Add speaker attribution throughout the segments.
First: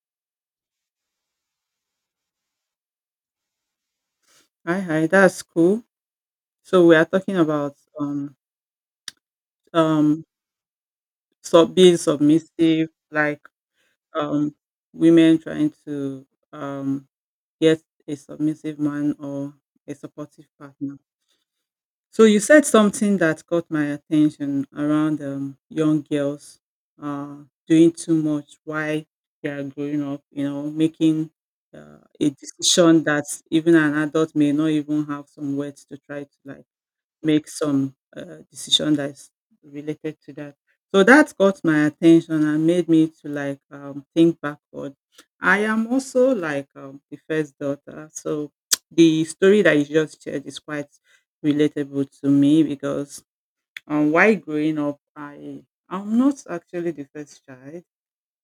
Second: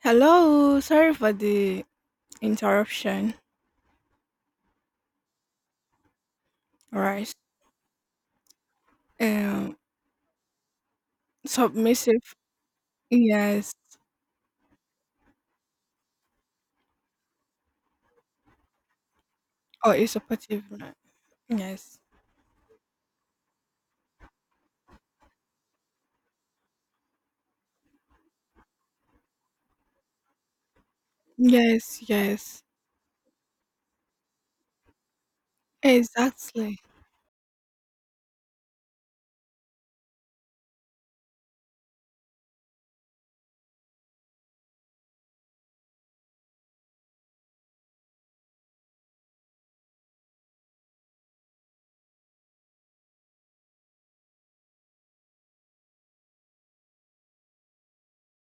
Speaker 1: Hello, sorry for the interruption.
Speaker 2: Hi, hi. That's cool. So we
Speaker 1: All
Speaker 2: are
Speaker 1: right.
Speaker 2: talking about
Speaker 1: Um,
Speaker 2: um sub being
Speaker 1: submissive.
Speaker 2: submissive, like
Speaker 1: Yes.
Speaker 2: um women trying to um get a submissive man or
Speaker 1: Or
Speaker 2: a
Speaker 1: a
Speaker 2: supportive
Speaker 1: supportive man.
Speaker 2: partner.
Speaker 1: Yes.
Speaker 2: So you said something that caught my attention around young girls uh doing too much while they are growing up, making
Speaker 1: Yes.
Speaker 2: a
Speaker 1: Yes.
Speaker 2: decision that even an adult may not even have some words to try to like
Speaker 1: Exactly.
Speaker 2: make some decision that's related to that. So that got my attention and made me to like think backward. I am also like the first daughter, so the story that you just shared is quite relatable to me because while growing up, I'm not actually the first child,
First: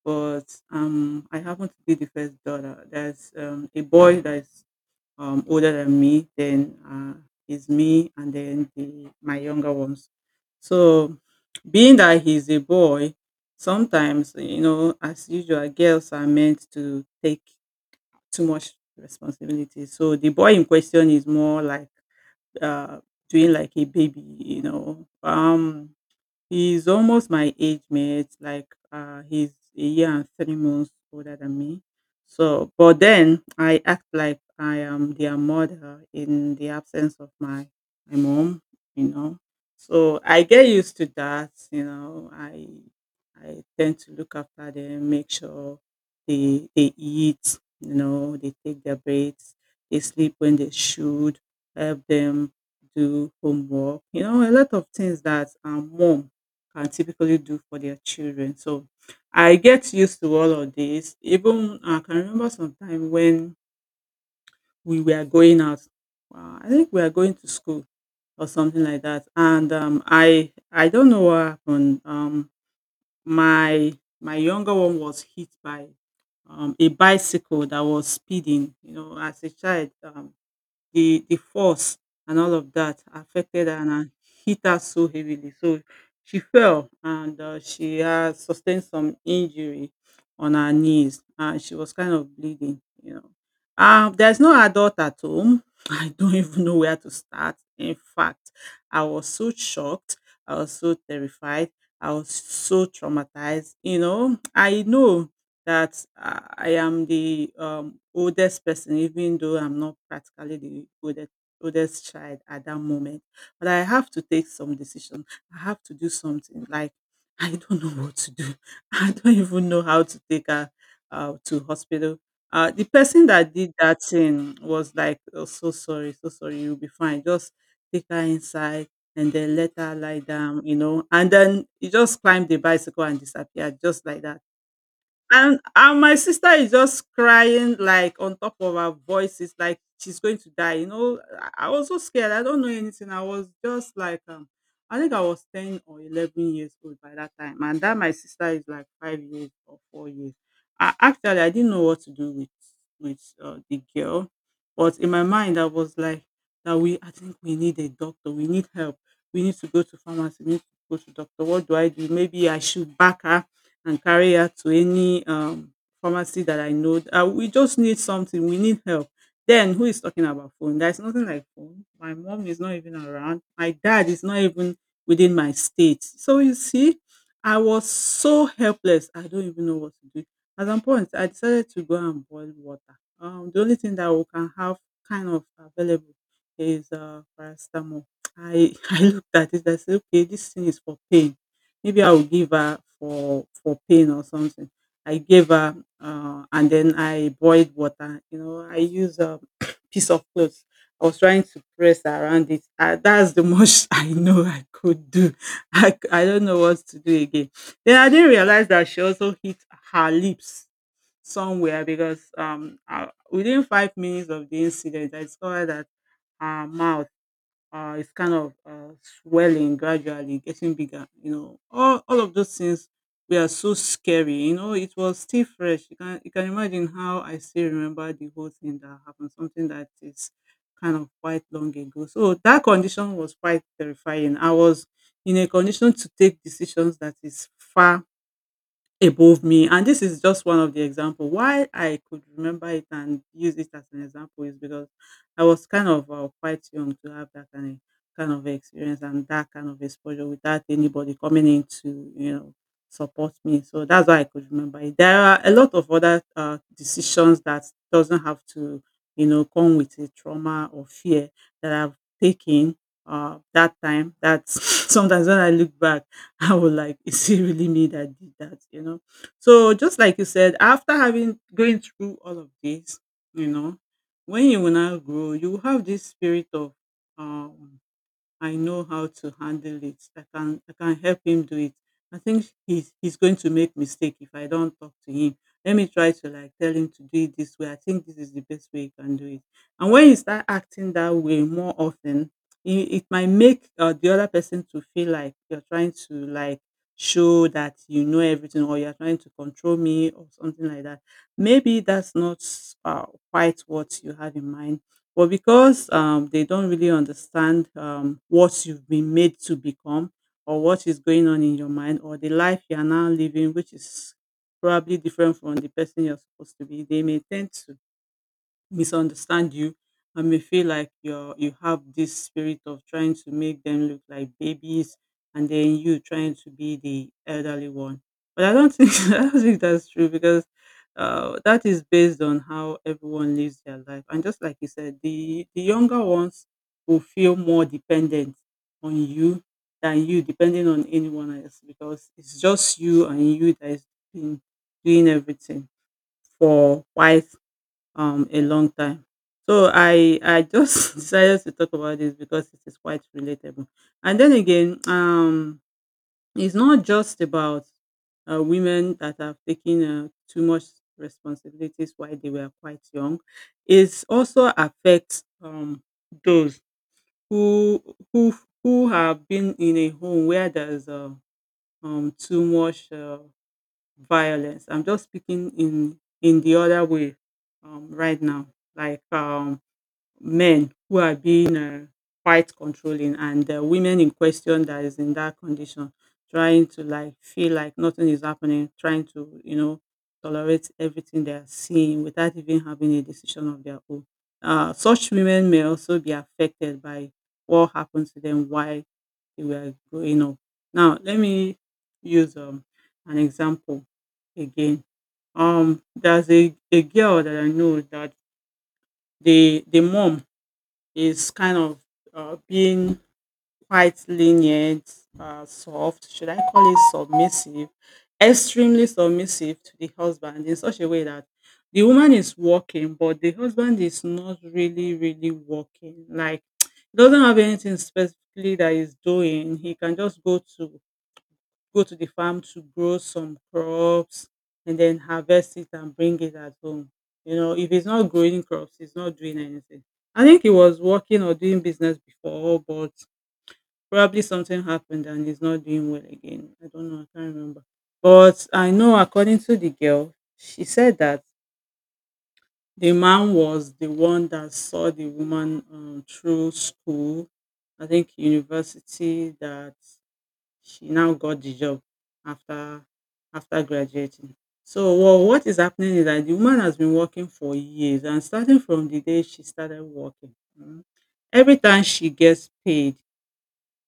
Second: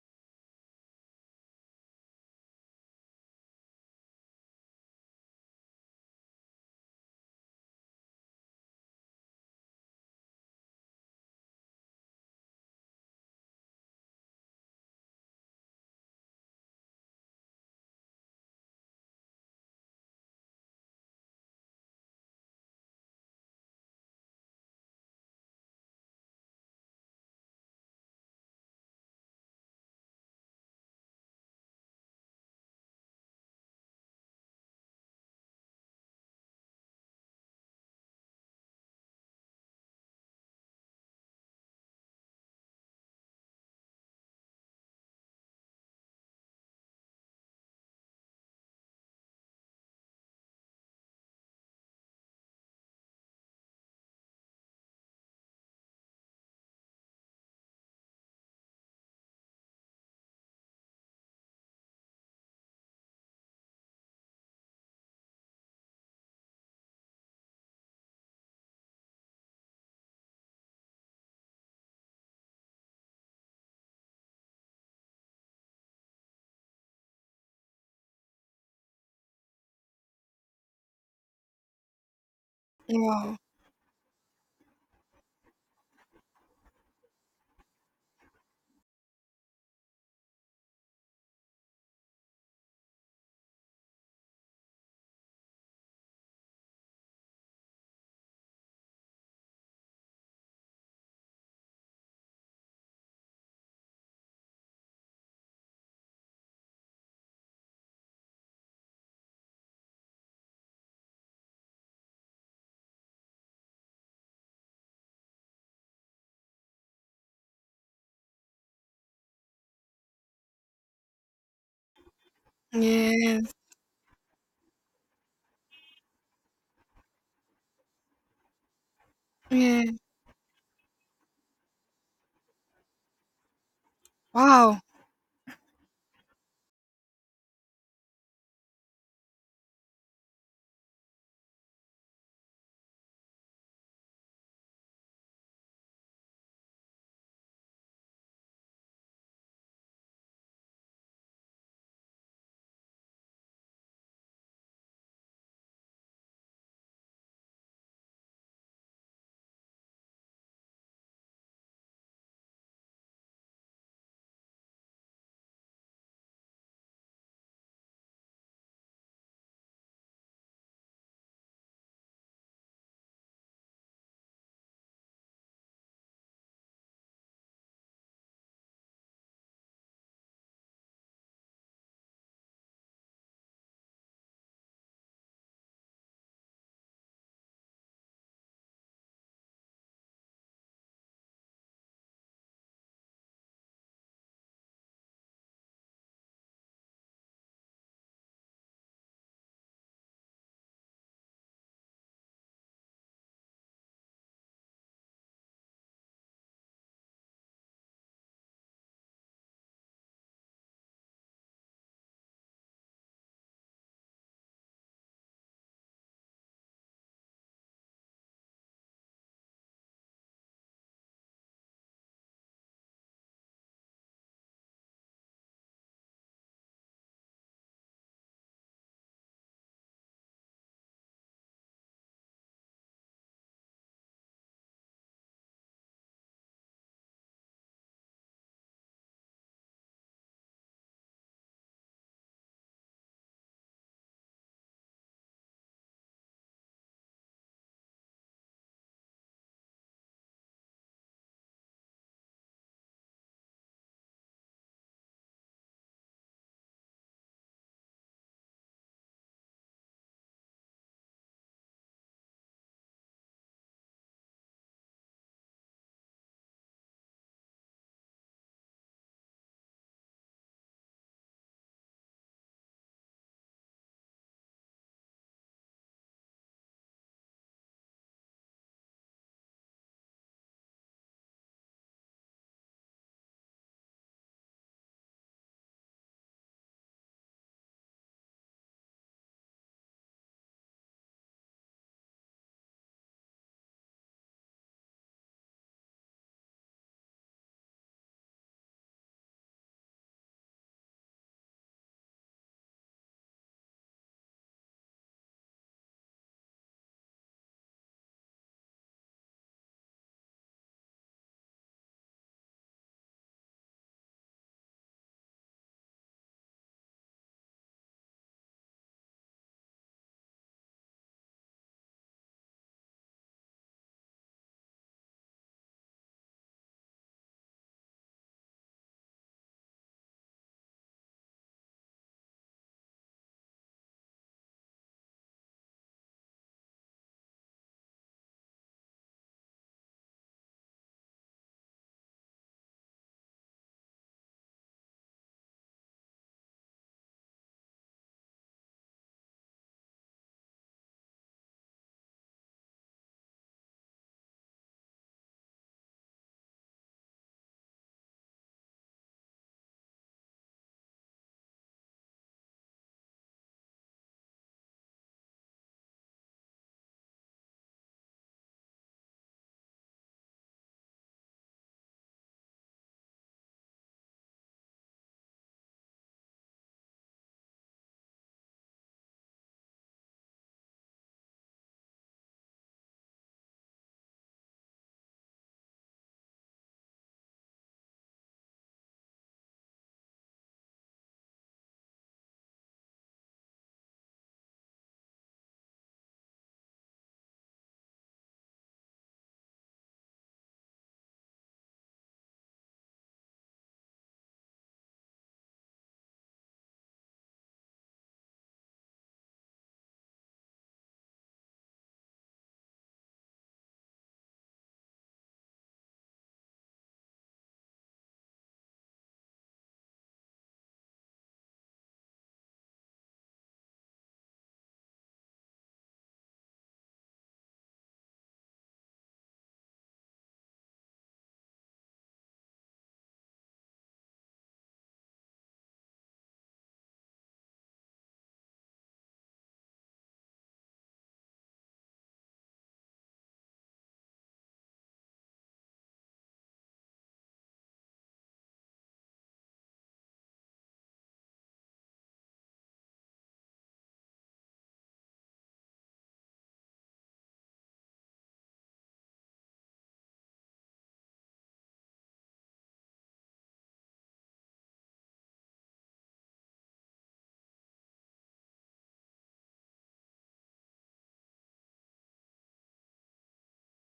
Speaker 2: but I happen to be the first daughter. There's a boy that's older than me, then is me, and then my younger ones. So, being that he's a boy, sometimes as usual, girls are meant to take too much responsibility. So the boy in question is more like uh, doing like a baby. He's almost my age mate, like, he's a year and 3 months older than me. So but then I act like I am their mother in the absence of my mom, you know. So I get used to that. I tend to look after them, make sure they eat, they take their breaks, they sleep when they should, help them do homework, a lot of things that our mom can typically do for their children. So I get used to all of this. Even I can remember some time when we were going out. I think we are going to school or something like that. And I don't know what happened. My my younger one was hit by a bicycle that was speeding. As a child, the force and all of that
Speaker 1: Wow.
Speaker 2: affected her and hit her so heavily. So she fell and she sustained some injury on her knees and she was kind of bleeding. There's no adult at home. I don't even know where to start. In fact, I was so shocked. I was so terrified. I was so traumatized. I know that I am the oldest person, even though I'm not practically the oldest child at that moment. But I have to take some decision. I have to do something. Like I don't know what to do. I don't even know how to take her to hospital. The person that
Speaker 1: Yes.
Speaker 2: did that thing was like, oh, so sorry, you'll be fine. Just take her inside and then let
Speaker 1: Yeah.
Speaker 2: her lie down. And then he just climbed the bicycle and disappeared, just like that
Speaker 1: Wow.
Speaker 2: and my sister is just crying like on top of her voice. It's like she's going to die. I was so scared. I don't know anything. I was just like, I think I was 10 or 11 years old by that time. And that my sister is like 5 years or 4 years. I actually I didn't know what to do with the girl. But in my mind I was like that we I think we need a doctor. We need help. We need to go to pharmacy. We need to go to doctor. What do I do? Maybe I should back her and carry her to any pharmacy that I know. We just need something. We need help. Then who is talking about phone? There's nothing like phone. My mom is not even around. My dad is not even within my state. So you see, I was so helpless. I don't even know what to do. At some point, I decided to go and boil water. The only thing that we can have kind of available is paracetamol. I, I looked at it. I said, okay, this thing is for pain. Maybe I will give her for pain or something. I gave her and then I boiled water. I use a piece of clothes. I was trying to press around it. That's the most I know I could do. I don't know what to do again. Then I didn't realize that she also hit her lips somewhere because within 5 minutes of the incident, I discovered that her mouth it's kind of swelling gradually, getting bigger. All of those things were so scary. It was still fresh. You can imagine how I still remember the whole thing that happened, something that is kind of quite long ago. So that condition was quite terrifying. I was in a condition to take decisions that is far above me. And this is just one of the example. Why I could remember it and use it as an example is because I was kind of quite young to have that kind of experience and that kind of exposure without anybody coming in to support me. So that's why I could remember it. There are a lot of other decisions that doesn't have to come with a trauma or fear that I've taken that time. That's sometimes when I look back I was like, is it really me that did that? So just like you said, after having going through all of this, you know, when you will now grow, you will have this spirit of um I know how to handle it. I can help him do it. I think he's going to make mistake if I don't talk to him. Let me try to like tell him to do it this way. I think this is the best way he can do it. And when you start acting that way more often, it might make the other person to feel like you're trying to like show that you know everything or you're trying to control me or something like that. Maybe that's not quite what you have in mind, but because they don't really understand what you've been made to become or what is going on in your mind or the life you are now living, which is probably different from the person you're supposed to be, they may tend to misunderstand you and may feel like you have this spirit of trying to make them look like babies and then you trying to be the elderly one, but I don't think I don't think that's true because that is based on how everyone lives their life. And just like you said, the younger ones will feel more dependent on you than you depending on anyone else because it's just you and you that is doing, doing everything for wife a long time. So I just decided to talk about this because it is quite relatable. And then again, it's not just about women that have taken too much responsibilities while they were quite young. It also affects those who who who have been in a home where there's too much violence. I'm just speaking in the other way right now. Like men who are being quite controlling, and the women in question that is in that condition trying to like feel like nothing is happening, trying to tolerate everything they are seeing without even having a decision of their own, such women may also be affected by what happened to them while they were growing up. Now let me use an example again. There's a girl that I know that the mom is kind of being quite lenient, soft, should I call it submissive, extremely submissive to the husband in such a way that the woman is working, but the husband is not really, really working. Like, he doesn't have anything specifically that he's doing. He can just go to the farm to grow some crops and then harvest it and bring it at home. If it's not growing crops, it's not doing anything. I think he was working or doing business before, but probably something happened and he's not doing well again. I don't know, I can't remember. But I know, according to the girl, she said that the man was the one that saw the woman through school, I think university, that she now got the job after after graduating. So what is happening is that the woman has been working for years, and starting from the day she started working, mm, every time she gets paid,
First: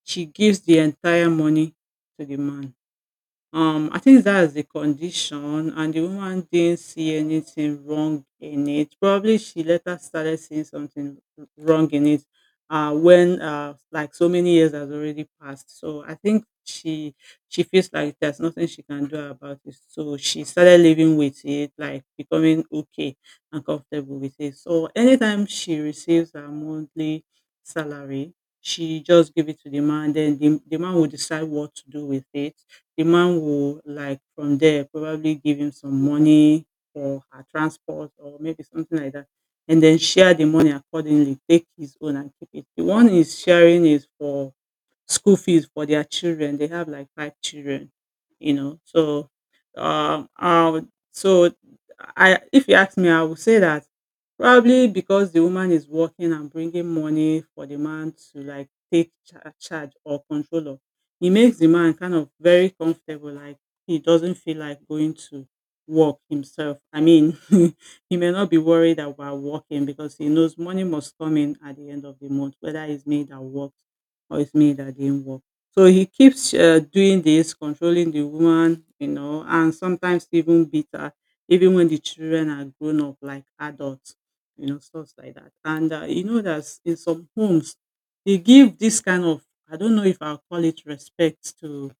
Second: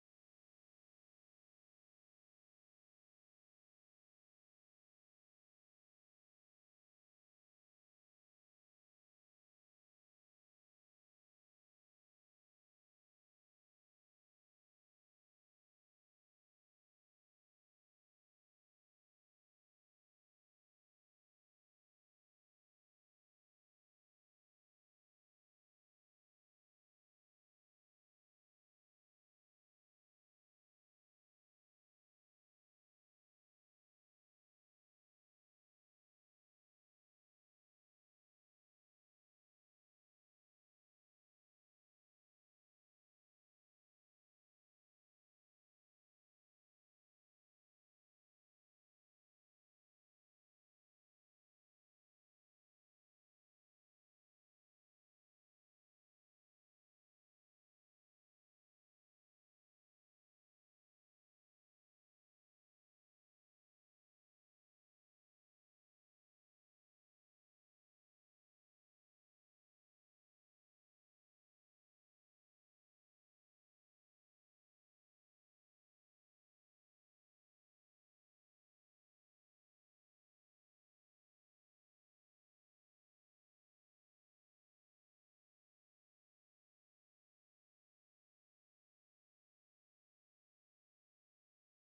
Speaker 2: she gives the entire money to the man. I think that's the condition, and the woman didn't see anything wrong in it. Probably she later started seeing something wrong in it when like so many years has already passed. So I think she feels like there's nothing she can do about it. So she started living with it, like becoming okay and comfortable with it. So anytime she receives her monthly salary, she just give it to the man. Then the man will decide what to do with it. The man will, like, from there, probably give him some money for her transport or maybe something like that, and then share the money accordingly, take his own and keep it. The one he's sharing is for school fees for their children. They have like five children, you know. So, um, I would, so I, if you ask me, I would say that probably because the woman is working and bringing money for the man to like take charge or control of, it makes the man kind of very comfortable. Like he doesn't feel like going to work himself. I mean, he may not be worried about working because he knows money must come in at the end of the month, whether it's made at work or it's me that didn't work. So he keeps doing this, controlling the woman, you know, and sometimes even beat even when the children are grown up like adults, you know, stuff like that. And you know that in some homes, they give this kind of, I don't know if I'll call it respect to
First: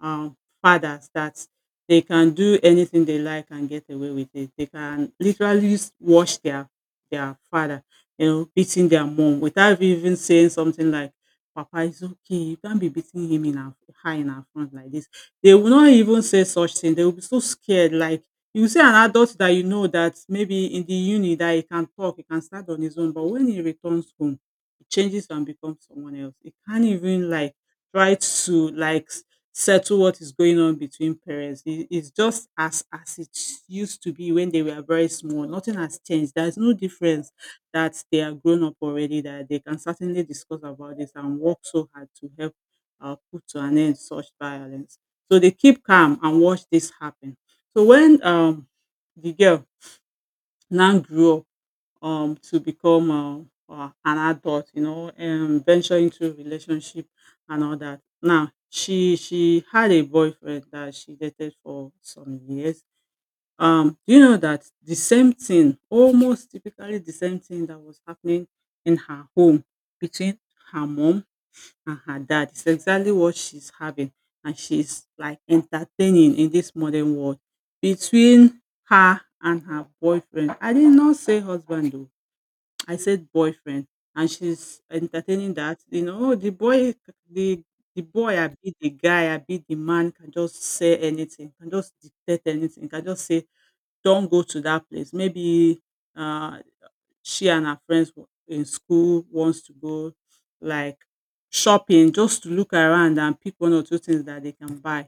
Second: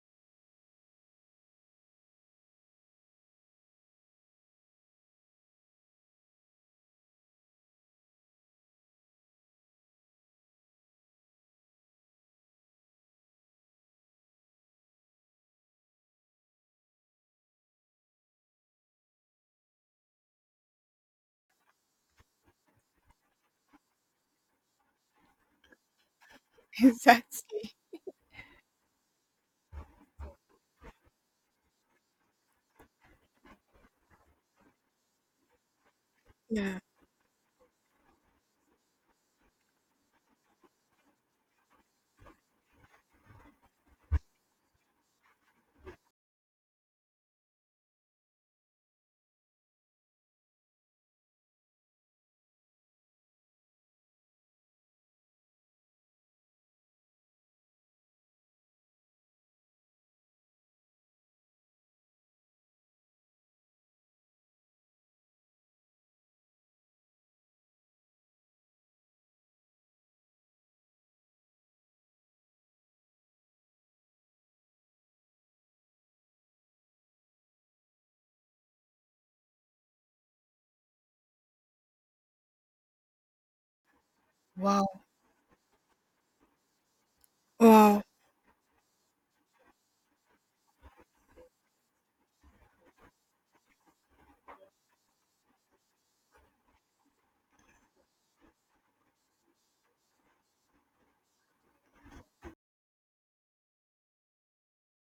Speaker 2: fathers that they can do anything they like and get away with it. They can literally wash their father, you know, beating their mom without even saying something like, "Papa is okay, you can't be beating him in our high in our front like this." They will not even say such thing. They will be so scared. Like, you see an adult that you know that maybe in the uni that he can talk, he can start on his own, but when he returns home, he changes and becomes someone else. He can't even like
Speaker 1: Exactly.
Speaker 2: try to like settle what is going on between parents. It's just as it used to be when they were very small. Nothing has changed. There's no
Speaker 1: Yeah.
Speaker 2: difference that they are grown up already, that they can certainly discuss about this and work so hard to help put to an end such violence. So they keep calm and watch this happen. So when the girl now grew up to become an adult, you know, and venture into relationship and all that. Now she had a boyfriend that she dated for some years. Do you know that the same thing, almost typically the same thing that was happening in her home between her mom and her dad is exactly what she's having and she's like entertaining in this modern world between her and her boyfriend. I did not say husband though, I said boyfriend. And she's
Speaker 1: Wow.
Speaker 2: entertaining that, you know, "Oh, the the
Speaker 1: Wow.
Speaker 2: boy, I be the guy, I be the man, can just say anything, can just dictate anything, can just say don go to that place." Maybe um she and her friends in school wants to go like shopping just to look around and pick one or two things that they can buy.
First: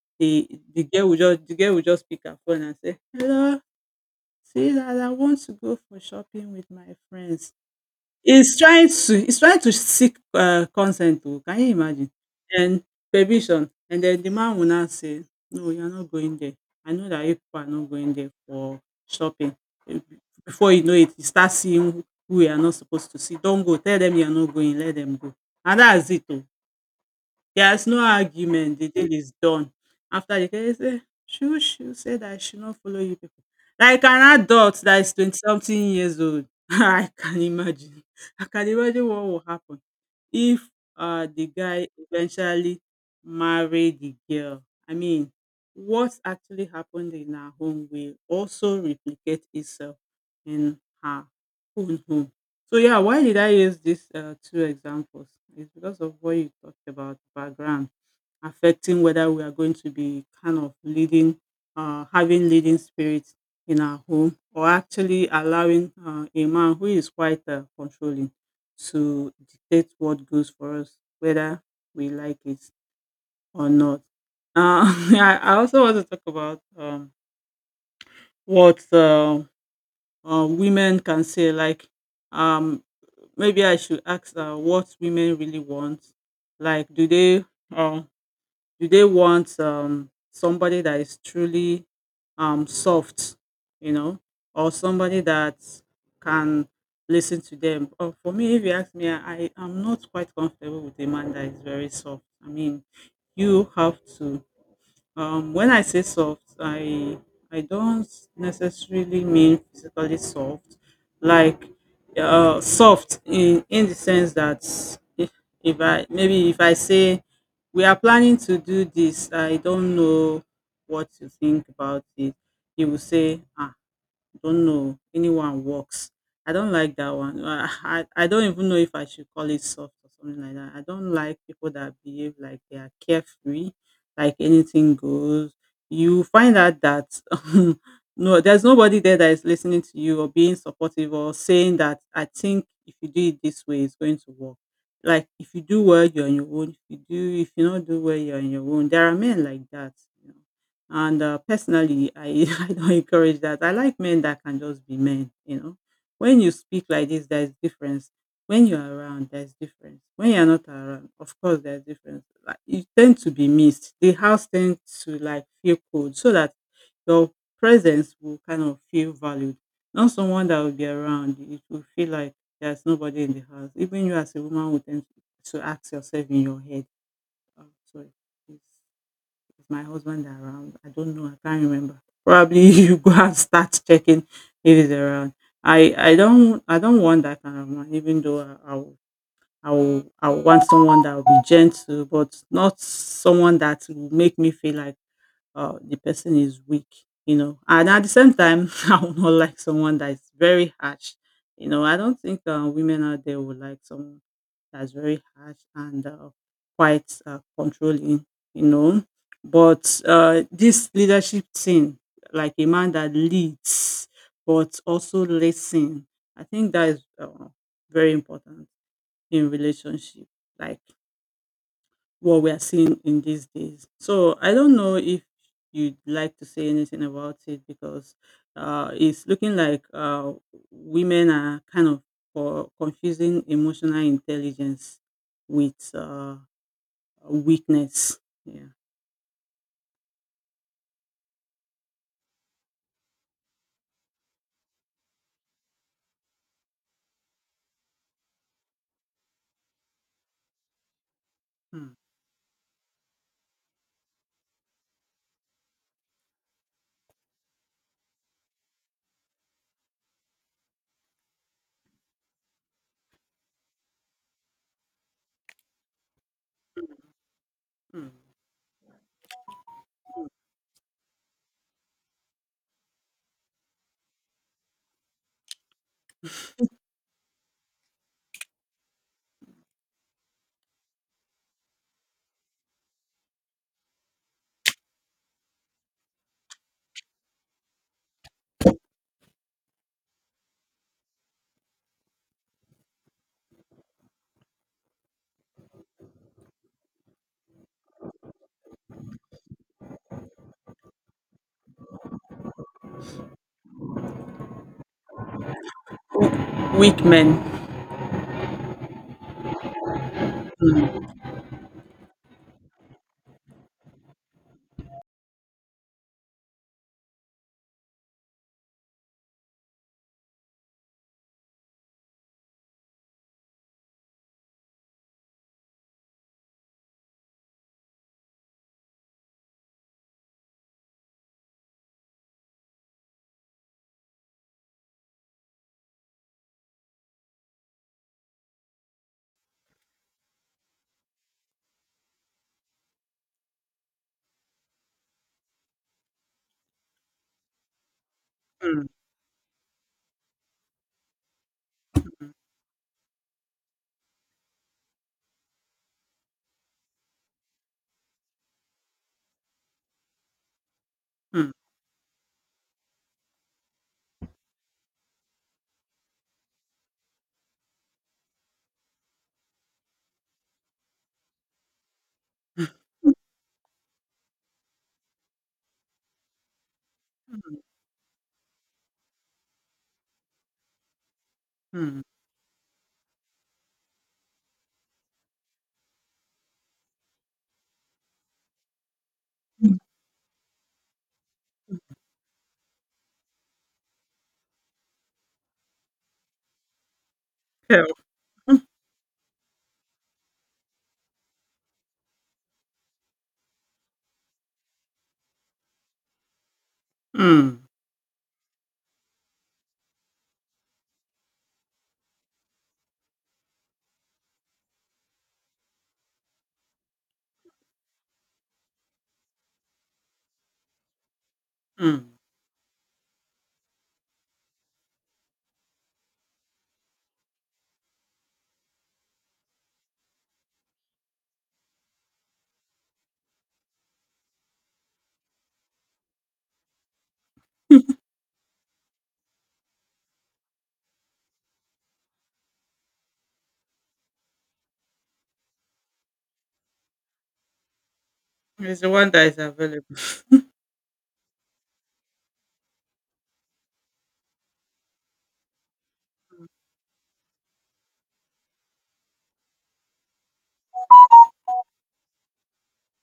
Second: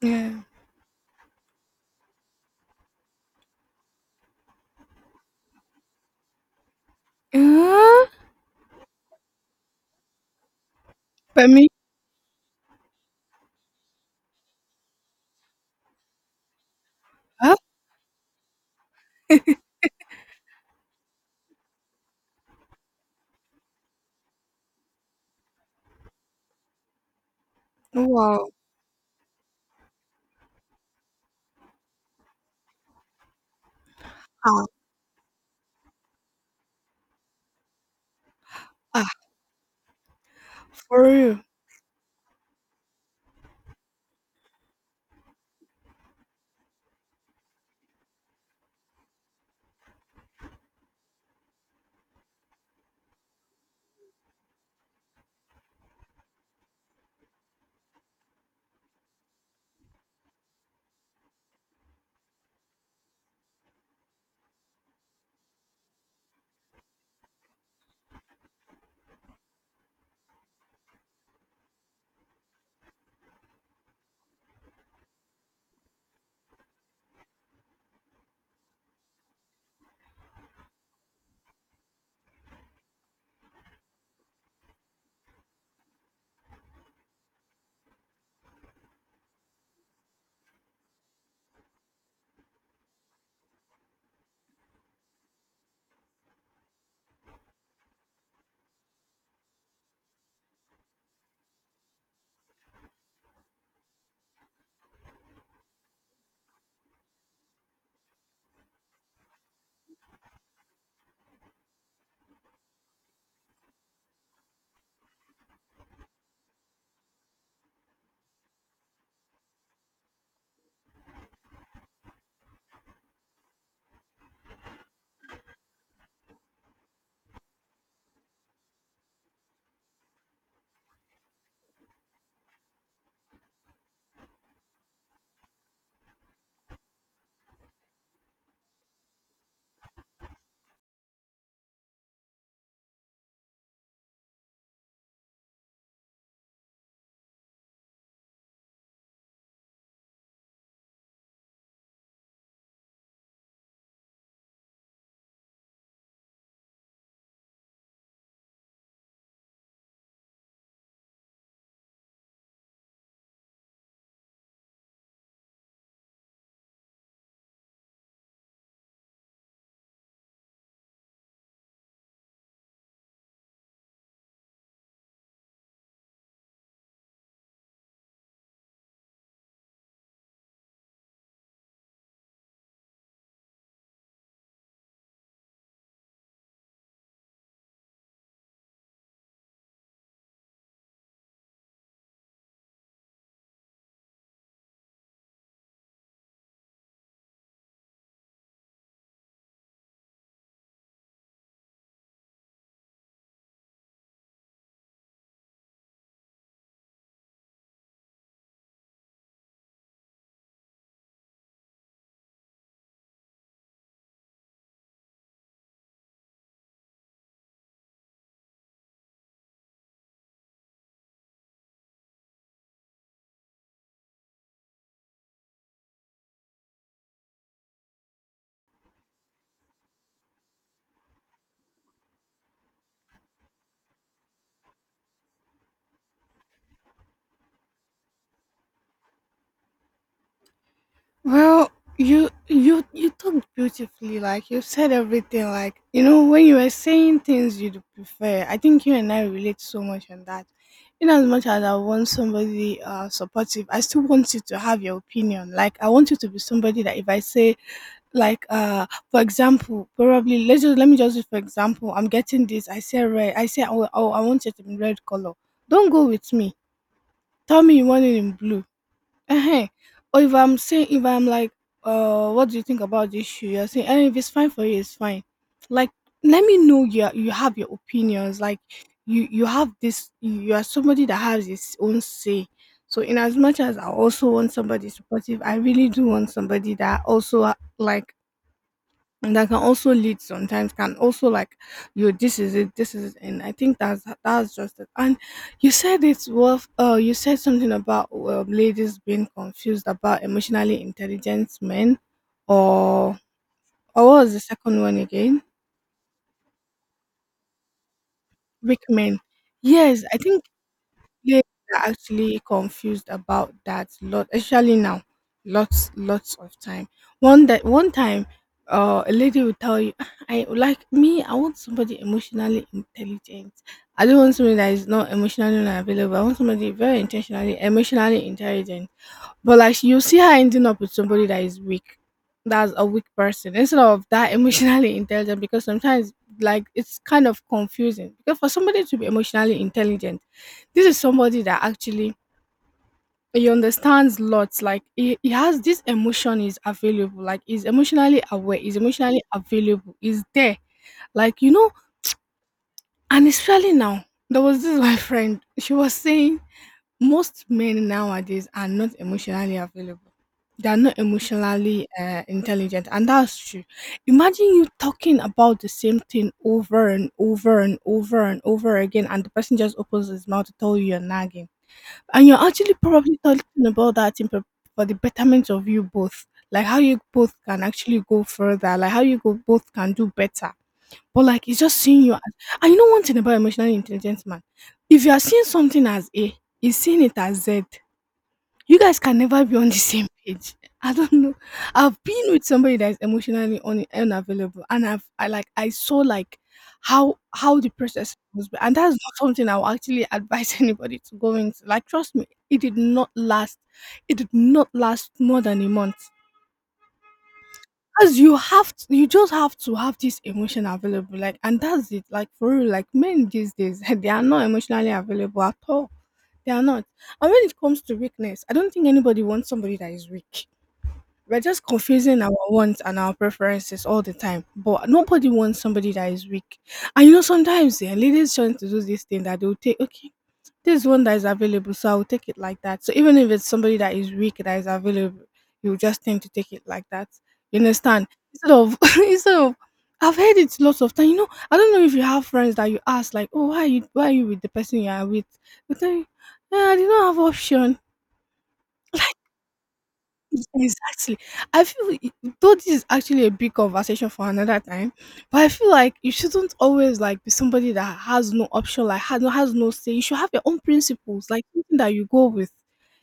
Speaker 1: Yeah.
Speaker 2: The the girl will just pick her phone and say, "Hello, see that I want to go for shopping with my friends."
Speaker 1: Uh,
Speaker 2: He's trying to seek, consent. Oh,
Speaker 1: for
Speaker 2: can
Speaker 1: me.
Speaker 2: you imagine? And permission. And then the man will now say, "No, you are not going there. I know that you
Speaker 1: Huh?
Speaker 2: people are not going there for shopping. Be Before you know it, you start seeing who you are not supposed to see. Don't go, tell them you are not going, let them go." And that's it oh. There's no
Speaker 1: Wow.
Speaker 2: argument, the deal is done. After the guy say, "Shoo shoo said I should not follow you people." Like an
Speaker 1: Ah.
Speaker 2: adult that is 20 something years old. I can imagine. I can imagine what
Speaker 1: Ah.
Speaker 2: will happen if
Speaker 1: For real.
Speaker 2: the guy eventually marry the girl. I mean, what actually happened in her home will also replicate itself in her own home. So yeah, why did I use these two examples? It's because of what you talked about background affecting whether we are going to be kind of leading, having leading spirits in our home, or actually allowing a man who is quite controlling to dictate what goes for us, whether we like it or not. Uh, I also want to talk about what women can say. Like, um, maybe I should ask what women really want. Like, do they? Um, do they want somebody that is truly soft, you know, or somebody that can listen to them? Or for me, if you ask me, I am not quite comfortable with a man that is very soft. I mean, you have to. When I say soft, I don't necessarily mean physically soft, like soft in the sense that if, if I maybe if I say we are planning to do this. I don't know what you think about it. He will say, don't know anyone works. I don't like that one. I don't even know if I should call it soft or something like that. I don't like people that behave like they are carefree, like anything goes. You find out that no, there's nobody there that is listening to you or being supportive or saying that I think if you do it this way, it's going to work. Like, if you do well, you're on your own. If you don't do well, you're on your own. There are men like that, you know. And personally, I, I don't encourage that. I like men that can just be men, you know. When you speak like this, there's difference. When you're around, there's difference. When you're not around, of course, there's difference. Like, you tend to be missed. The house tends to like feel cold so that your presence will kind of feel valued. Not someone that will be around. It will feel like there's nobody in the house. Even you as a woman will tend to ask yourself in your head, oh, sorry, please, is my husband around? I don't know. I can't remember. Probably you go and start checking if he's around. I don't want that kind of man. Even though I will want someone that will be gentle, but not someone that will make me feel like the person is weak. You know, and at the same time, I will not like someone that is very harsh. You know, I don't think women out there would like someone that's very harsh and quite controlling, you know. But this leadership thing, like a man that leads but also listen, I think that is very important in relationship. Like what we are seeing in these days. So I don't know if you'd like to say anything about it because it's looking like women are kind of confusing emotional intelligence with weakness. Yeah.
Speaker 1: Well, you talked beautifully. Like you said everything. Like you know when you were saying things you'd prefer. I think you and I relate so much on that. In as much as I
Speaker 2: Mm,
Speaker 1: want somebody supportive, I still want you to have your opinion. Like I want you to be somebody that if I say like for example, probably, let's just let me just do for example, I'm getting this, I say red, I say oh, oh I want it in red color. Don't go with me. Tell me you want
Speaker 2: mm.
Speaker 1: it in blue. Ehen. Or if I'm saying, if I'm like, what do you think about this shoe? You're saying, and if it's fine for you, it's fine. Like, let me know you have your opinions. Like, you have this. You are somebody that has his own say. So, in as much as I also want somebody supportive, I really do want somebody that also like and that can also lead sometimes, can also like you this is it, this is it. And I think that's just it. And you said it's worth you said something about ladies being confused about emotionally intelligent men, or or what was the second one again?
Speaker 2: Weak men.
Speaker 1: Weak men. Yes, I think
Speaker 2: Mm,
Speaker 1: they are actually confused about that lot, especially now. Lots, lots of time. One that one time, a lady will tell you, "Ah, I like me. I want somebody emotionally intelligent. I don't want somebody that is not emotionally unavailable. I want somebody very intentionally, emotionally intelligent." But like you see her ending up with somebody that is weak, that's a weak person instead of that emotionally intelligent. Because sometimes, like, it's kind of confusing because for somebody to be emotionally intelligent, this is somebody that actually he understands lots. Like he has this emotion is available. Like he's emotionally aware. He's
Speaker 2: mm,
Speaker 1: emotionally available. He's there. Like you know, and especially now, there was this my friend. She was saying most men nowadays are not emotionally available. They are not
Speaker 2: mm,
Speaker 1: emotionally intelligent, and that's true. Imagine you talking about the same thing over and over and over and over again, and the person just opens his mouth to tell you you're nagging. And you're actually probably talking about that in prep for the betterment of you both, like how you both
Speaker 2: mm,
Speaker 1: can actually go further, like how you go both can do better. But like it's just
Speaker 2: mm,
Speaker 1: seeing you as, and you know one thing about emotionally intelligent man: if you are seeing something as A, he's seeing it as Z. You guys can never be on the
Speaker 2: mm.
Speaker 1: same page. I don't know. I've been with somebody that is emotionally unavailable, and I like I saw like how the
Speaker 2: Hell.
Speaker 1: process was, and that's not something I would actually advise anybody to go into. Like, trust me, it did not last. It did not last more than a month.
Speaker 2: Mm,
Speaker 1: Because you have to, you just have to have this emotion available, like, and that's it. Like for real, like men these days, they are not emotionally available at all. They are not. And when it comes to weakness, I don't think anybody wants somebody that is weak. We're just
Speaker 2: mm.
Speaker 1: confusing our wants and our preferences all the time. But nobody wants somebody that is weak. And you know, sometimes yeah, ladies tend to do this thing that they'll take, okay, this one that is available, so I'll take it like that. So even if it's somebody that is weak that is available, you just tend to take it like that. You understand? Instead of instead of I've heard it lots of time. You know, I don't know if you have friends that you ask like, oh, why are you with the person you are with? They tell you, "Eh, I did not have option."
Speaker 2: It's the one that is available.
Speaker 1: Exactly. I feel though this is actually a big conversation for another time, but I feel like you shouldn't always like be somebody that has no option, like has no say. You should have your own principles, like something that you go with.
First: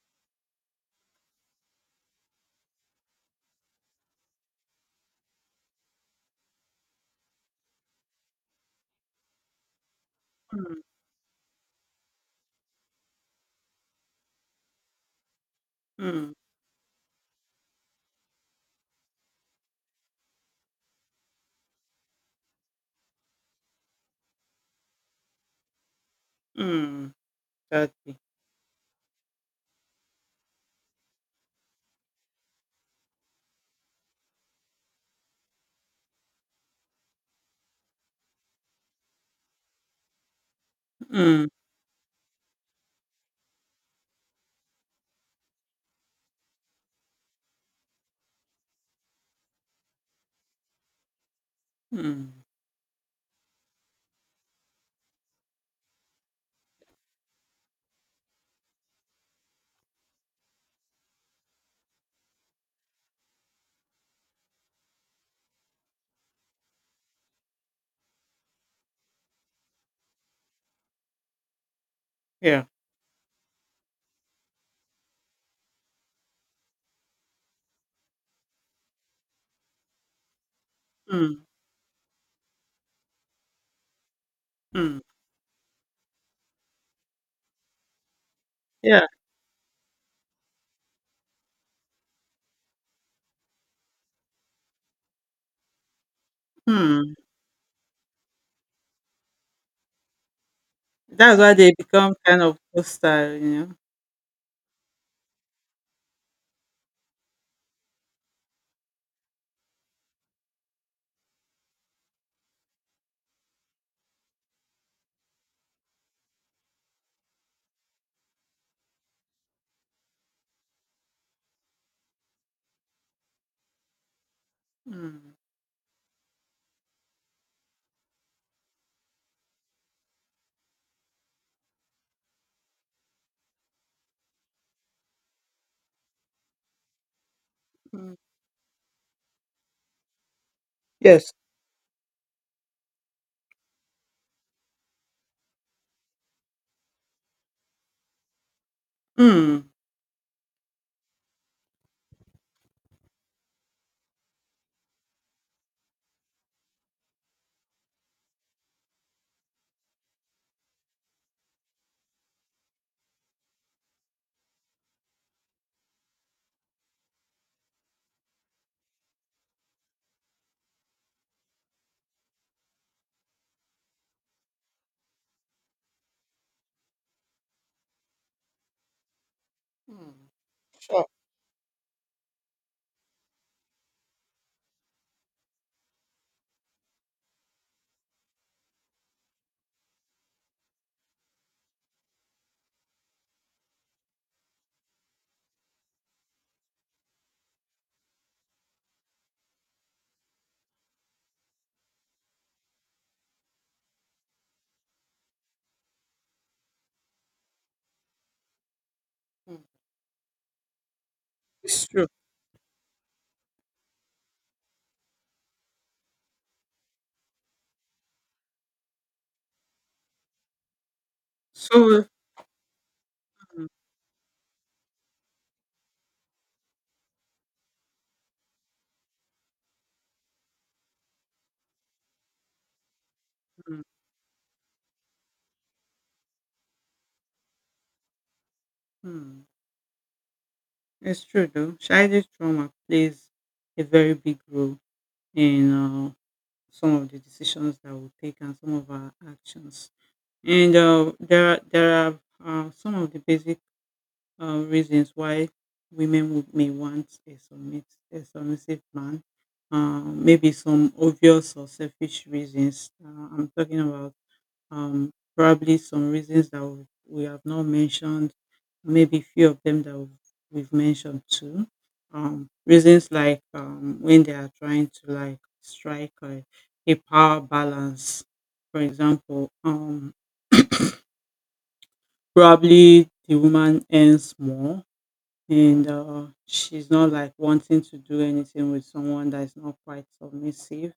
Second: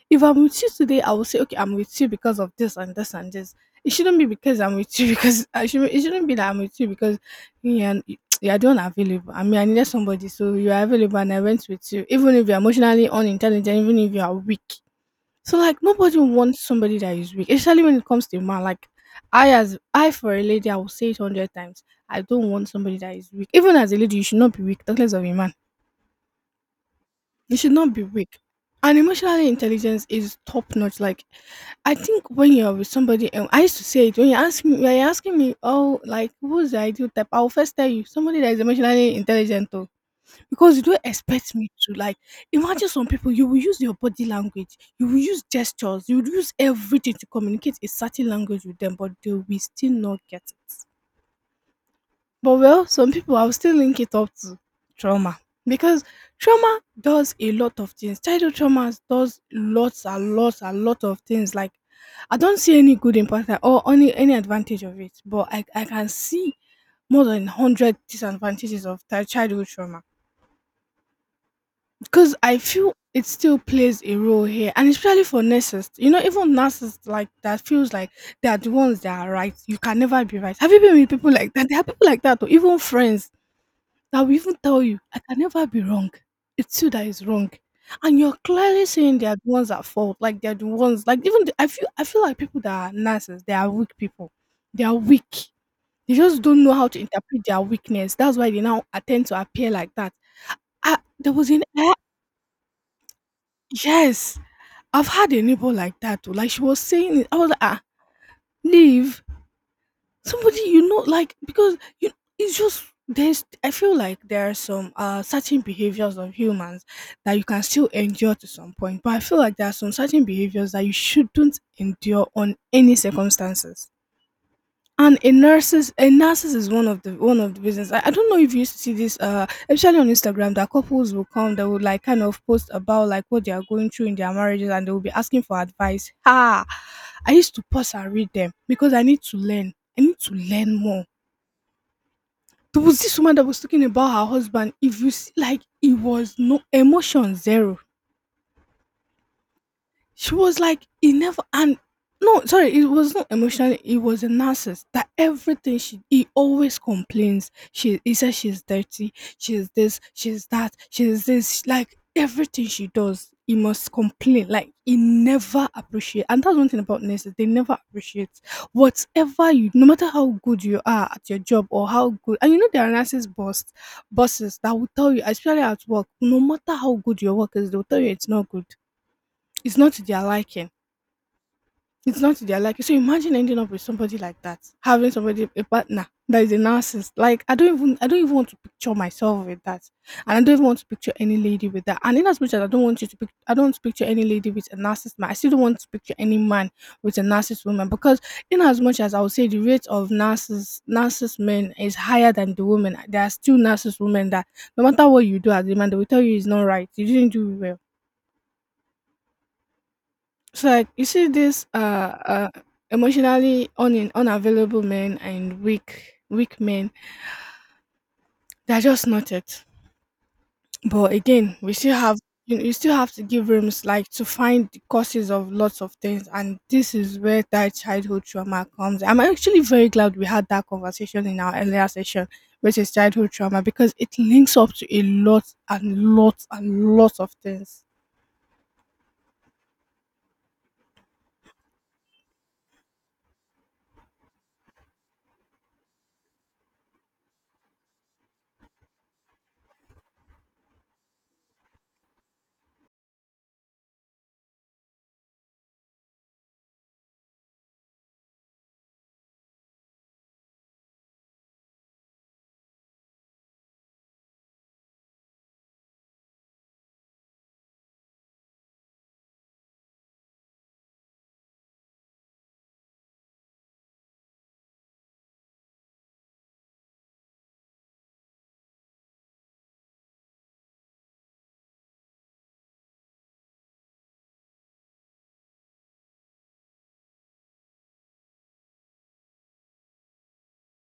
Speaker 1: If I'm with you today, I will say, okay, I'm with you because of this and this and this. It shouldn't be because I'm with you because I should. It shouldn't be that I'm with you because you are you are the one available. I mean, I needed somebody, so you
Speaker 2: Mm,
Speaker 1: are available, and I went with you, even if you're emotionally unintelligent, even if you are weak. So like nobody
Speaker 2: mm,
Speaker 1: wants somebody that is weak, especially when it comes to a man. Like I as I for a lady, I will say it hundred times. I don't want somebody that is weak. Even as a lady, you should not be weak, talkless of a man.
Speaker 2: mm.
Speaker 1: You should
Speaker 2: That-
Speaker 1: not be weak. And emotional intelligence is top notch. Like I think when you're with somebody, and I used to say it when you ask me, when you're asking me, oh, like who's the ideal type? I'll first tell you somebody that is emotionally intelligent. Because you don't
Speaker 2: mm,
Speaker 1: expect me to like imagine some people you will use your body language, you will use gestures, you will use everything to communicate a certain language with them, but they will still not get it.
Speaker 2: mm.
Speaker 1: But well, some people I'll still link it up to trauma, because trauma does a lot of things. Childhood trauma does lots and lots and lot of things. Like I don't see any good impact or any advantage of it, but I can see more than hundred disadvantages of childhood trauma. Because I
Speaker 2: Yeah.
Speaker 1: feel it still plays a role here, and especially for nurses. You know, even nurses like that feels like they are the ones that are right. You can never be right. Have you been with people like that? There are people like that, or even friends that will even tell
Speaker 2: Hmm.
Speaker 1: you, "I can never be wrong. It's you that is wrong," and you're clearly
Speaker 2: Yeah.
Speaker 1: saying they are the ones at fault. Like they're the ones. Like even the, I feel like people that are nurses, they are weak people. They are weak. They just don't know how to
Speaker 2: Hmm.
Speaker 1: interpret their weakness. That's why they now attend to appear like that. Ah, there
Speaker 2: That's
Speaker 1: was
Speaker 2: why
Speaker 1: an
Speaker 2: they
Speaker 1: air.
Speaker 2: become kind of hostile, you know.
Speaker 1: Yes, I've had a neighbor like that too. Like she was saying it, I was like, ah, leave somebody you know, like because you it's just there's I feel like there are some certain behaviors of humans that you can still endure to some point, but I feel like there are some certain behaviors that you shouldn't endure on any circumstances. And a
Speaker 2: Hmm.
Speaker 1: nurses a nurses is one of the business. I don't know if you used to see this especially on Instagram that couples will come that will like kind of post about like what they are going through in their marriages, and they will be asking for advice. Ah, I used to pause and
Speaker 2: Hmm.
Speaker 1: read them because I need to learn. I need to learn more.
Speaker 2: Yes.
Speaker 1: There was this woman that was talking about her husband. If you see like it was no emotion zero.
Speaker 2: Hmm.
Speaker 1: She was like, he never and no, sorry, it was not emotionally, it was a narcissist. That everything she he always complains. She he says she's dirty, she's this, she's that, she's this, like everything she does, he must complain. Like he never appreciate, and that's one thing about nurses, they never appreciate whatever you, no matter how good you are at your job or how good. And you know there are nurses boss bosses that will tell you, especially at work, no matter how good your work is, they'll tell you it's not good. It's not to
Speaker 2: Hmm.
Speaker 1: their liking
Speaker 2: Sure.
Speaker 1: it's not to their liking. So imagine ending up with somebody like that, having somebody a partner that is a narcissist. Like I don't even want to picture myself with that, and I don't even want to picture any lady with that. And in as much as I don't want you to I don't want to picture any lady with a narcissist man. I still don't want to picture any man with a narcissist woman. Because in as much as I would say the rate of narcissist men is higher than the women, there are still narcissist women that no matter what you do as a man, they will tell you it's not right. You didn't do well.
Speaker 2: Hmm.
Speaker 1: So like you see this
Speaker 2: It's true.
Speaker 1: emotionally unavailable men and weak men, they're just not it. But again, we still
Speaker 2: So,
Speaker 1: have you know, you still have to give
Speaker 2: hmm,
Speaker 1: rooms like to find the causes of lots of things, and this is where that childhood trauma comes. I'm actually very glad we had that conversation in our earlier session, which is childhood trauma,
Speaker 2: hmm,
Speaker 1: because it links up to a lot and lots of things.
Speaker 2: hmm. It's true though. Childhood trauma plays a very big role in some of the decisions that we take and some of our actions. And there are some of the basic reasons why women may want a submissive man. Maybe some obvious or selfish reasons. I'm talking about um, probably some reasons that we have not mentioned, maybe few of them that we've mentioned too. Reasons like when they are trying to like strike a power balance, for example, probably the woman earns more and she's not like wanting to do anything with someone that is not quite submissive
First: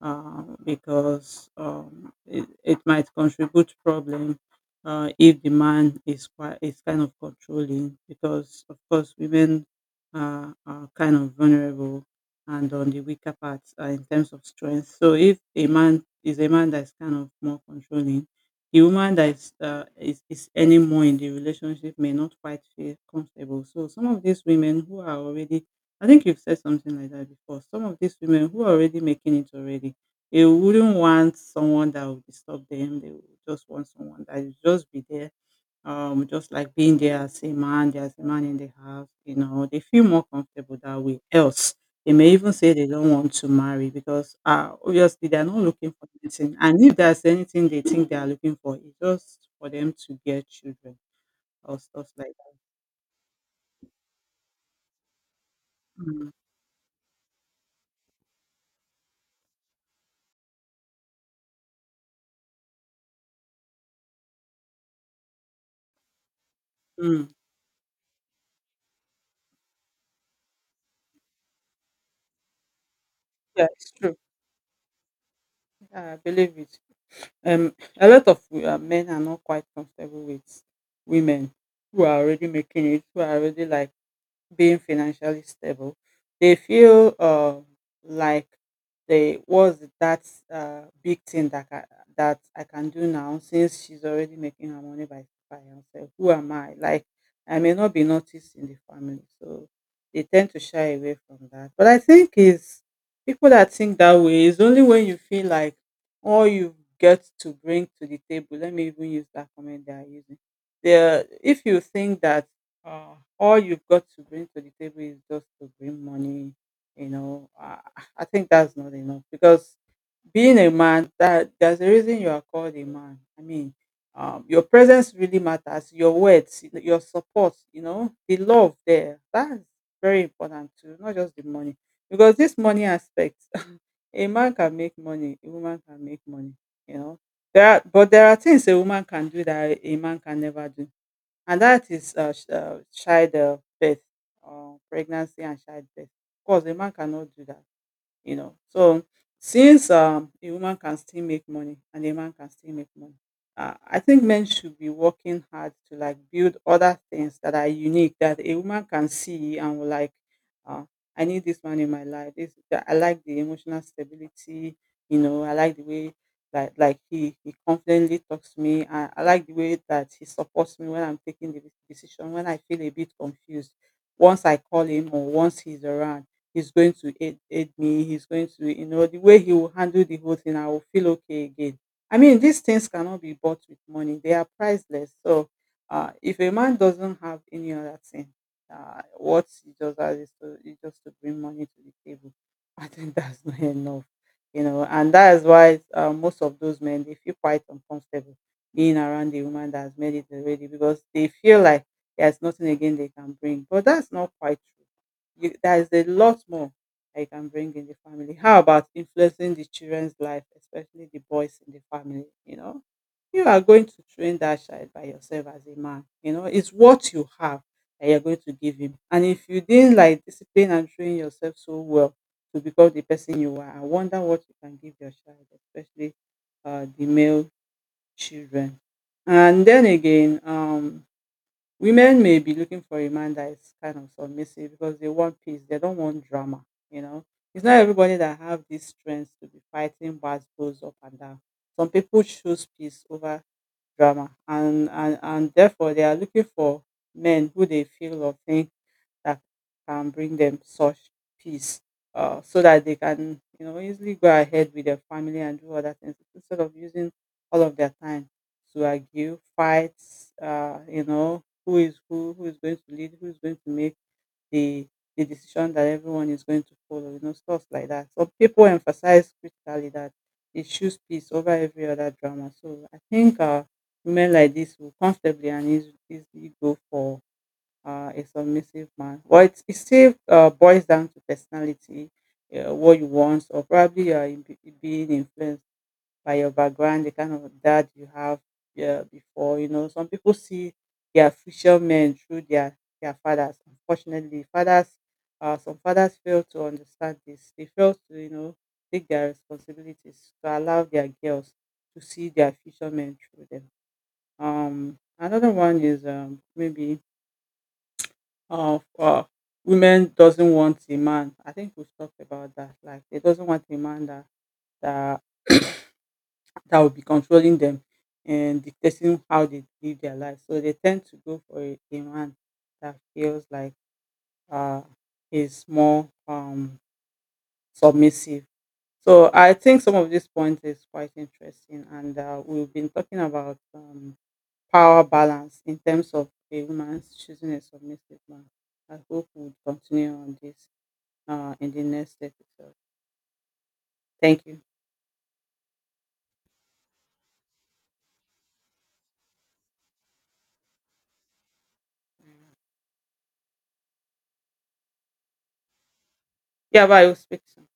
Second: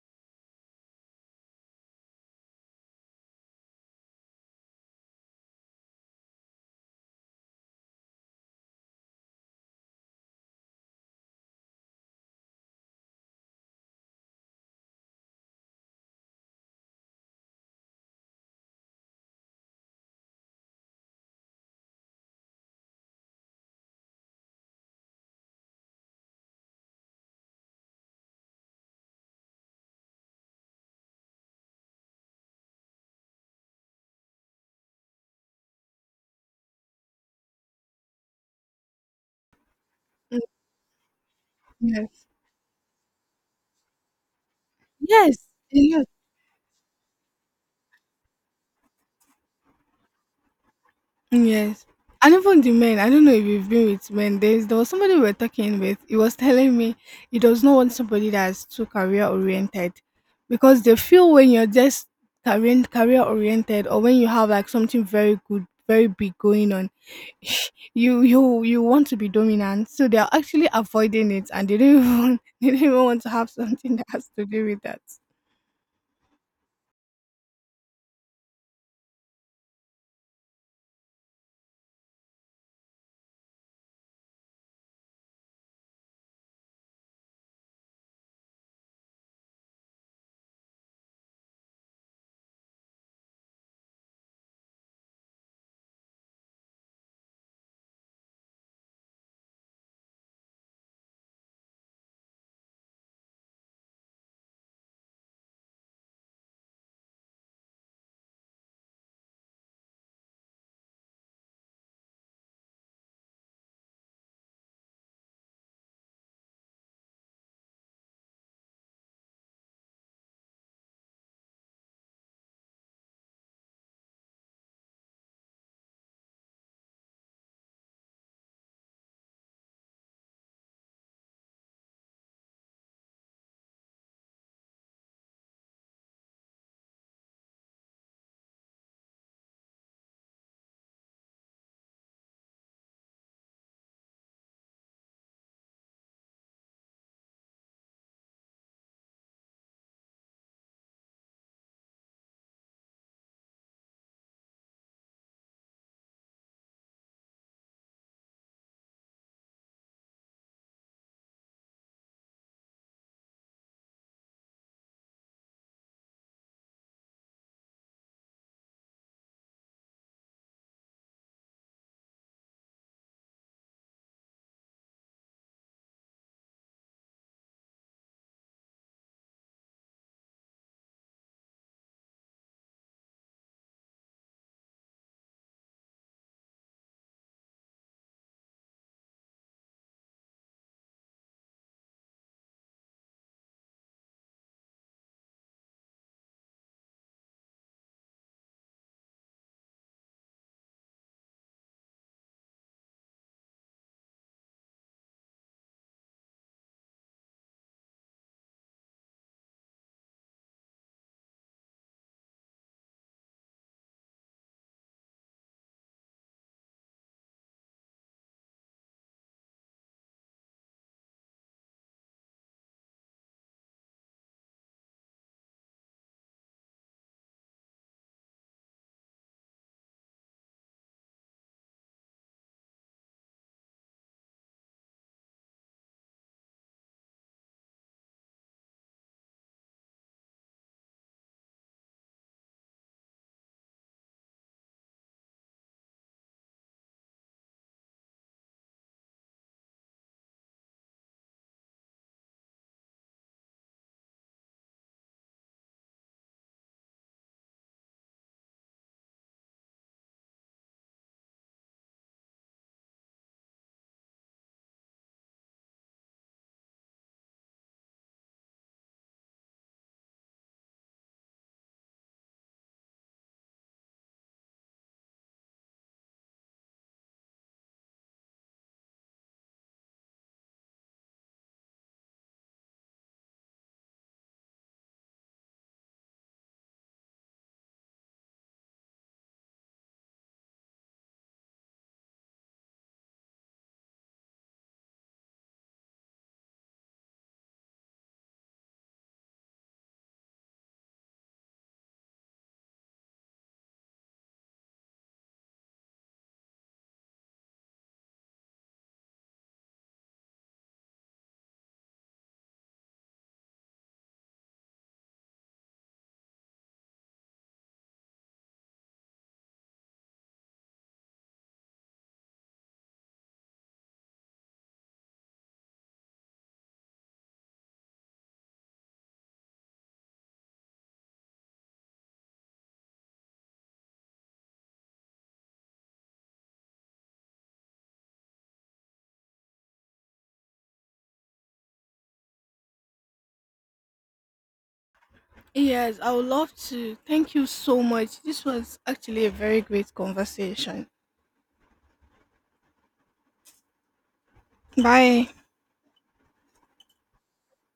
Speaker 2: because it might contribute problem if the man is kind of controlling, because of course women are kind of vulnerable and on the weaker parts in terms of strength. So if a man is a man that's kind of more controlling, the woman that is is any more in the relationship may not quite feel comfortable. So some of these women who are already— I think you've said something like that before. Some of these women who are already making it already, they wouldn't want someone that would disturb them. They would just want someone that would just be there, just like being there as a man, there as a man in the house. You know, they feel more comfortable that way. Else, they
Speaker 1: Yes.
Speaker 2: may even say they don't want to marry because obviously they're
Speaker 1: Yes.
Speaker 2: not looking for anything. And if there's anything they think they are looking for, it's just for them to get children or
Speaker 1: Yes.
Speaker 2: stuff like
Speaker 1: And
Speaker 2: that.
Speaker 1: even the men, I don't know if you've been with men. There's there was somebody we were talking with. He
Speaker 2: Mm,
Speaker 1: was telling me he does not want somebody that's too career oriented. Because they feel when you're just career oriented or when you have like something very good, very big going on,
Speaker 2: mm.
Speaker 1: you want to be dominant. So they're actually avoiding it, and they don't even want, they don't even want to have
Speaker 2: Yeah, it's
Speaker 1: something that
Speaker 2: true.
Speaker 1: has to do with that.
Speaker 2: Yeah, I believe it. Um, a lot of men are not quite comfortable with women who are already making it, who are already like being financially stable. They feel like they was that big thing that that I can do now since she's already making her money by herself. Who am I? Like I may not be noticed in the family, so they tend to shy away from that. But I think is people that think that way is only when you feel like all you get to bring to the table. Let me even use that comment they are using. There, if you think that all you've got to bring to the table is just to bring money. You know, I think that's not enough because being a man, that there's a reason you are called a man. I mean, your presence really matters. Your words, your support, you know, the love there. That's very important too, not just the money. Because this money aspect, a man can make money, a woman can make money. You know, there are, but there are things a woman can do that a man can never do, and that is child birth, pregnancy and childbirth. Of course, a man cannot do that, you know. So since a woman can still make money and a man can still make money, I think men should be working hard to like build other things that are unique that a woman can see and will like, uh, I need this man in my life. This that— I like the emotional stability, you know. I like the way that like he confidently talks to me. I like the way that he supports me when I'm taking the decision when I feel a bit confused. Once I call him or once he's around, he's going to aid me, he's going to, you know, the way he will handle the whole thing, I will feel okay again. I mean, these things cannot be bought with money, they are priceless. So if a man doesn't have any other thing, what he does that is to— is just to bring money to the table, I think that's not enough. You know, and that is why most of those men, they feel quite uncomfortable being around the woman that has made it already because they feel like there's nothing again they can bring. But that's not quite true. You— there is a lot more that you can bring in the family. How about influencing the children's life, especially the boys in the family, you know? You are going to train that child by yourself as a man, you know? It's what you have that you're going to give him. And if you didn't like discipline and train yourself so well to become the person you are, I wonder what you can give your child, especially the male children. And then again, women may be looking for a man that is kind of submissive because they want peace. They don't want drama, you know. It's not everybody that have this strength to be fighting battles up and down. Some people choose peace over drama, and therefore they are looking for men who they feel or think that can bring them such peace, so that they can, you know, easily go ahead with their family and do other things instead of using all of their time to argue fights, you know, who is who— who is going to lead, who is going to make the the decision that everyone is going to follow, you know, stuff like that. So people emphasize critically that they choose peace over every other drama. So I think women like this will comfortably and easily go for a submissive man. Well, it still boils down to personality, what you want, or probably you are being influenced by your background, the kind of dad you have, yeah, before. You know, some people see their future men through their fathers. Unfortunately, fathers, some fathers fail to understand this. They fail to, you know, take their responsibilities to allow their girls to see their future men through them. Another one is maybe of women doesn't want a man. I think we've talked about that. Like they doesn't want a man that that will be controlling them and dictating how they live their life. So they tend to go for a man that feels like uh is more submissive. So I think some of these points is quite interesting, and we've been talking about power balance in terms of a woman choosing a submissive man. I hope we'll continue on this. Ah, in the next it. So, thank you.
Speaker 1: Yes, I would love to. Thank you so much. This was actually a very great conversation. Bye.
Speaker 2: Yeah, bye, we'll speak soon.